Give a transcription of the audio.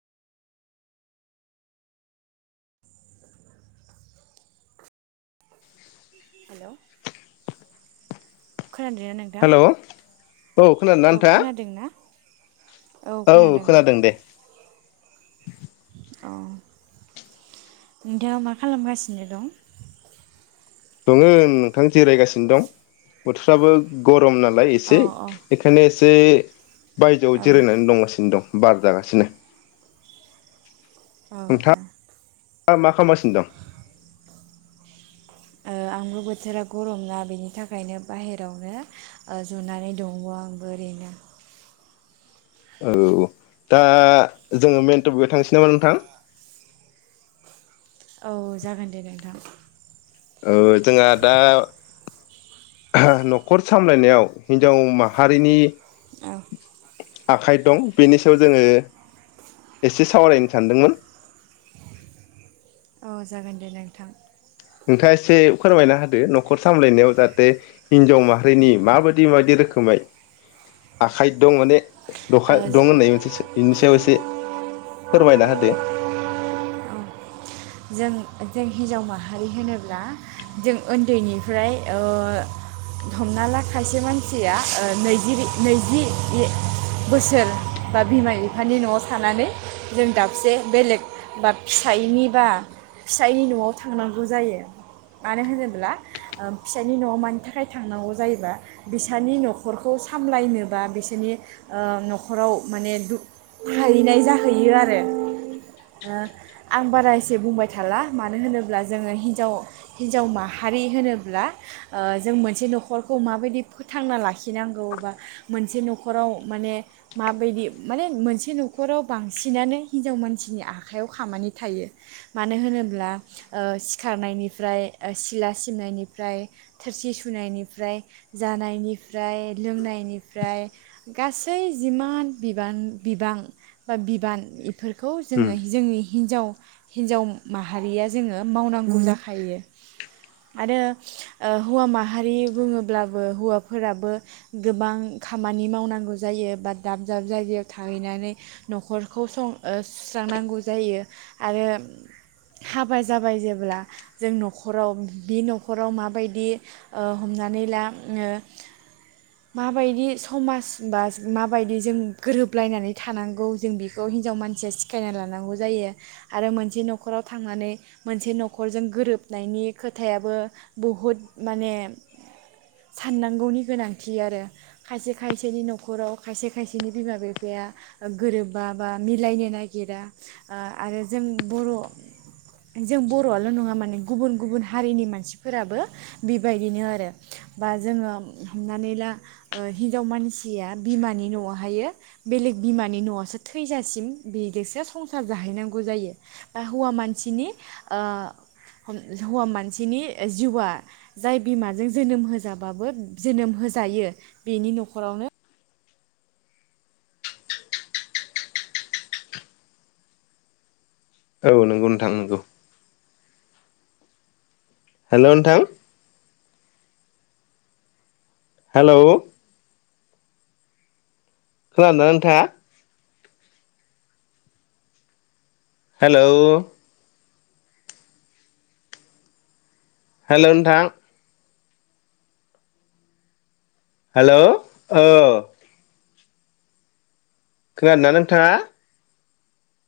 Hello खोनानदोंना नोंथां। Hello औ खोनादों ना औ नोंथाङा? खोनादों ना? औ खोनादों दे। [inaudible] अ नोंथाङा मा खालामगासिनो दं? दङ नोंथां जिरायगासिनो दं बोथोरफ्राबो गथ नालाय अ इसे एखायनो से बायजोआव औ जिरायनानै दंगासिनो दं। बार जागासि नो औ औ। दा मा खालामासिनो दं। ओ आंबो बोथोरा गरम ना बेनि थाखायनो बाहेरावनो ओ जनानै दं आंबो ओरैनो। औ दा जोङो मेन थफिगआव थांसै नामा नोंथां? औ जागोन दे नोंथां। ओ जोंहा दा न'खर सामलायनायाव हिनजाव माहारिनि औ आखाइ दं बिनि सायाव जोङो एसे सावरायनो सानदोंमोन। अ जागोन दे नोंथां। नोंथाङा एसे फोरमायना होदो न'खर सामलायनायाव जाहाथे हिनजाव माहारिनि माबायदि माबायदि रोखोमै आखाइ दं माने दखा ओ दं होननाय मोनसेसो बिनि सायाव एसे फोरमायना होदो जों जों हिनजाव माहारि होनोब्ला जों ओन्दैनिफ्राय ओ हमना ला खायसे मानसिया ओ नैजिरि नैजि इ बोसोर बा बिमा बिफानि न'आव थानानै जों दाबसे बेलेग बा फिसायनि बा फिसायनि न'आव थांनांगौ जायो मानो होनोब्ला ओ फिसायनि न'आव मानि थाखाय थांनांगौ जायोबा बिसानि न'खरखौ सामलायनोबा बिसोरनि ओ न'खराव माने दुख हाहैनाय जाहैयो आरो ओ आं बारा एसे बुंबाय थाला मानो होनोब्ला जोङो हिनजाव हिनजाव माहारि होनोब्ला ओ जों मोनसे न'खरखौ माबायदि फोथांना लाखिनांगौ बा मोनसे न'खराव माने माबायदि माने मोनसे न'खराव बांसिनानो हिनजाव मानसिनि आखाइयाव खामानि थायो। मानो होनोब्ला ओ सिखारनायनिफ्राय ओ सिला सिबनायनिफ्राय थोरसि सुनायनिफ्राय जानायनिफ्राय लोंनायनिफ्राय गासै जिमान बिबान बिबां बा बिबान इफोरखौ उम जोङो जोंनि हिनजाव हिनजाव माहारिया जोङो मावनांगौ जाखायो आरो ओ हौवा माहारि बुङोब्लाबो हौवाफोराबो गोबां खामानि मावनांगौ जायो बा दाब दाब जायगायाव थाहैनानै न'खरखौ सं ओ सुस्रांनांगौ जायो आरो हाबा जाबाय जेब्ला जों न'खराव बि न'खराव माबायदि ओ हमनानै ला ओ माबायदि समाज बा माबायदि जों गोरोबलायनानै थानांगौ जों बेखौ हिनजाव मानसिया सिखायना लानांगौ जायो आरो मोन मोनसे न'खराव थांनानै मोनसे न'खरजों गोरोबनायनि खोथायाबो बहुद माने साननांगौनि गोनांथि आरो खायसे खायसेनि न'खराव खायसे खायसेनि बिमा बिफाया गोरोबा बा मिलायनो नागिरा ओ आरो जों बर' जों बर'आल' नङा माने गुबुन गुबुन हारिनि मानसिफोराबो बेबायदिनो आरो बा जोङो हमनानै ला ओ हिनजाव मानसिया बिमानि न'आवहायो बेलेग बिमानि न'आवसो थैजासिम बेगेसो संसार जाहैनांगौ जायो। बा हौवा मानसिनि ओ हम हौवा मानसिनि जिउआ जाय बिमाजों जोनोम होजाबाबो जोनोम होजायो बेनि न'खरावनो औ नोंगौ नोंथां नोंगौ। हेलौ नोंथां? हेलौ खोनादोंना नोंथाङा? हेलौ हेलौ नोंथां हेलौ औ खोनादोंना नोंथाङा?